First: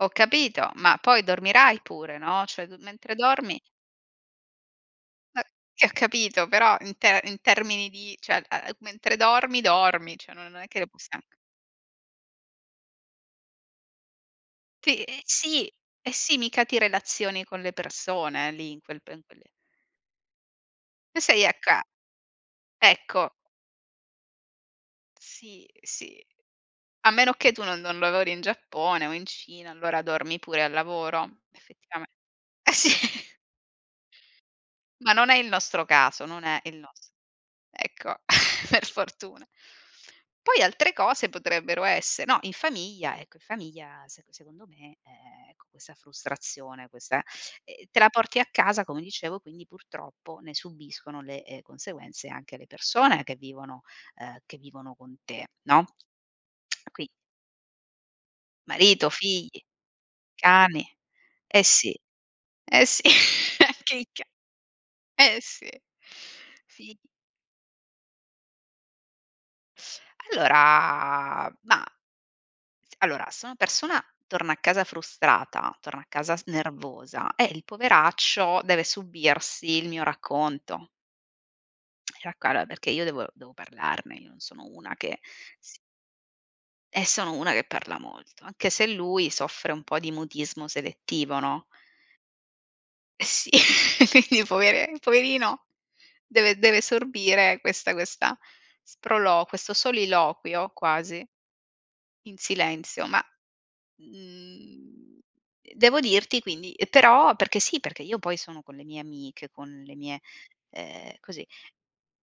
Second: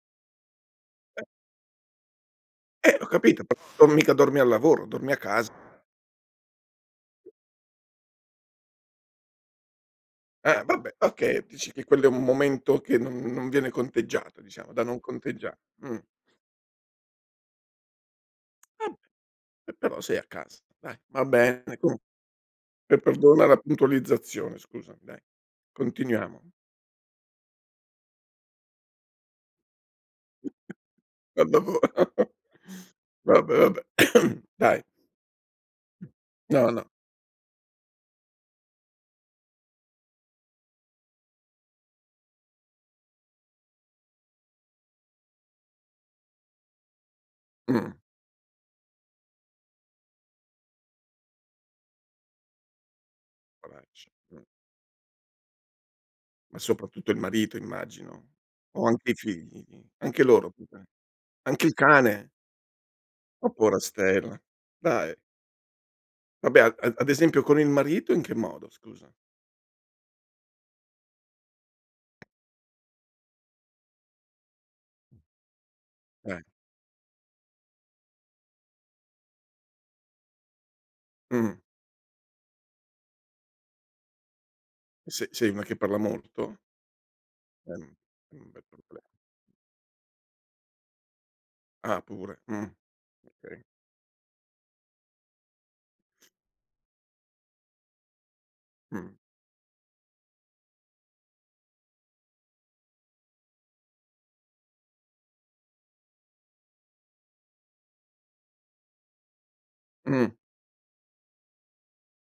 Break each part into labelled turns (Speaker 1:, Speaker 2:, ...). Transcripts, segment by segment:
Speaker 1: Ho capito, ma poi dormirai pure, no? Cioè d
Speaker 2: Eh, ho
Speaker 1: mentre
Speaker 2: capito,
Speaker 1: dormi.
Speaker 2: non mica dormi al lavoro, dormi a
Speaker 1: Eh,
Speaker 2: casa.
Speaker 1: ti ho capito, però in te in termini di cioè, ehm, mentre dormi, dormi, cioè non
Speaker 2: Eh,
Speaker 1: è che le
Speaker 2: vabbè,
Speaker 1: possiam c
Speaker 2: okay, dici che quello è un momento che non non viene conteggiato, diciamo, da non
Speaker 1: Sì, ehm,
Speaker 2: conteggiare,
Speaker 1: sì,
Speaker 2: mh.
Speaker 1: eh sì, mica ti relazioni con le persone lì in
Speaker 2: Ah, ehm,
Speaker 1: quel pen quelle
Speaker 2: però sei a casa, dai.
Speaker 1: E
Speaker 2: Va
Speaker 1: sei a
Speaker 2: bene da
Speaker 1: ca
Speaker 2: comu eh,
Speaker 1: ecco.
Speaker 2: perdona la puntualizzazione, scusami, dai,
Speaker 1: Sì, sì.
Speaker 2: continuiamo.
Speaker 1: A meno che tu non non lavori in Giappone o in Cina, allora, dormi pure al lavoro.
Speaker 2: Ma dopo
Speaker 1: effettivame Eh sì.
Speaker 2: va beh, va beh. Dai.
Speaker 1: Ma non è il nostro caso, non è
Speaker 2: No,
Speaker 1: il
Speaker 2: no.
Speaker 1: nos ecco, per fortuna. Poi altre cose potrebbero esse no, in famiglia, ecco, in famiglia se secondo me, ehm, ecco, questa frustrazione, questa ehm,
Speaker 2: Mh.
Speaker 1: te la porti a casa, come dicevo, quindi purtroppo ne subiscono le, ehm, conseguenze anche le persone che vivono
Speaker 2: Poracci,
Speaker 1: ehm,
Speaker 2: mh.
Speaker 1: che vivono con te, no?
Speaker 2: Ma
Speaker 1: Quin
Speaker 2: soprattutto il marito, immagino? O
Speaker 1: Marito,
Speaker 2: anche i figli?
Speaker 1: figli,
Speaker 2: Anche loro?
Speaker 1: cani.
Speaker 2: [unintelligible]
Speaker 1: Eh
Speaker 2: Anche il
Speaker 1: sì.
Speaker 2: cane?
Speaker 1: Eh sì,
Speaker 2: Oh pora
Speaker 1: anche i ca
Speaker 2: stella! Dai.
Speaker 1: Eh sì,
Speaker 2: Vabbè a
Speaker 1: fi
Speaker 2: ad esempio con il marito in che modo, scusa?
Speaker 1: Allora, ma s allora, se una persona torna a casa frustrata, torna a casa
Speaker 2: Dai.
Speaker 1: s nervosa, eh, il poveraccio deve subirsi il mio racconto.
Speaker 2: Mh.
Speaker 1: Ra guarda perché io devo devo parlarne, io non sono una che
Speaker 2: S sei una che
Speaker 1: si
Speaker 2: parla molto?
Speaker 1: E sono una che
Speaker 2: Ehm,
Speaker 1: parla
Speaker 2: è
Speaker 1: molto,
Speaker 2: un bel
Speaker 1: anche se
Speaker 2: problema.
Speaker 1: lui soffre un po' di mutismo selettivo, no?
Speaker 2: Ah, pure. Mh,
Speaker 1: E sì,
Speaker 2: okay.
Speaker 1: quindi povere poverino, deve deve sorbire questa questa
Speaker 2: Mh.
Speaker 1: sprolo questo soliloquio quasi in silenzio, ma, mhmm, devo dirti quindi ehm, però perché sì, perché io poi sono con le mie amiche, con le mie
Speaker 2: Mh.
Speaker 1: ehm, così,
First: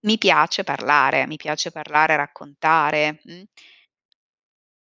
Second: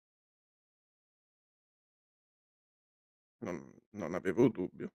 Speaker 1: mi piace parlare, mi piace parlare, raccontare, mh.
Speaker 2: Non non avevo dubbio.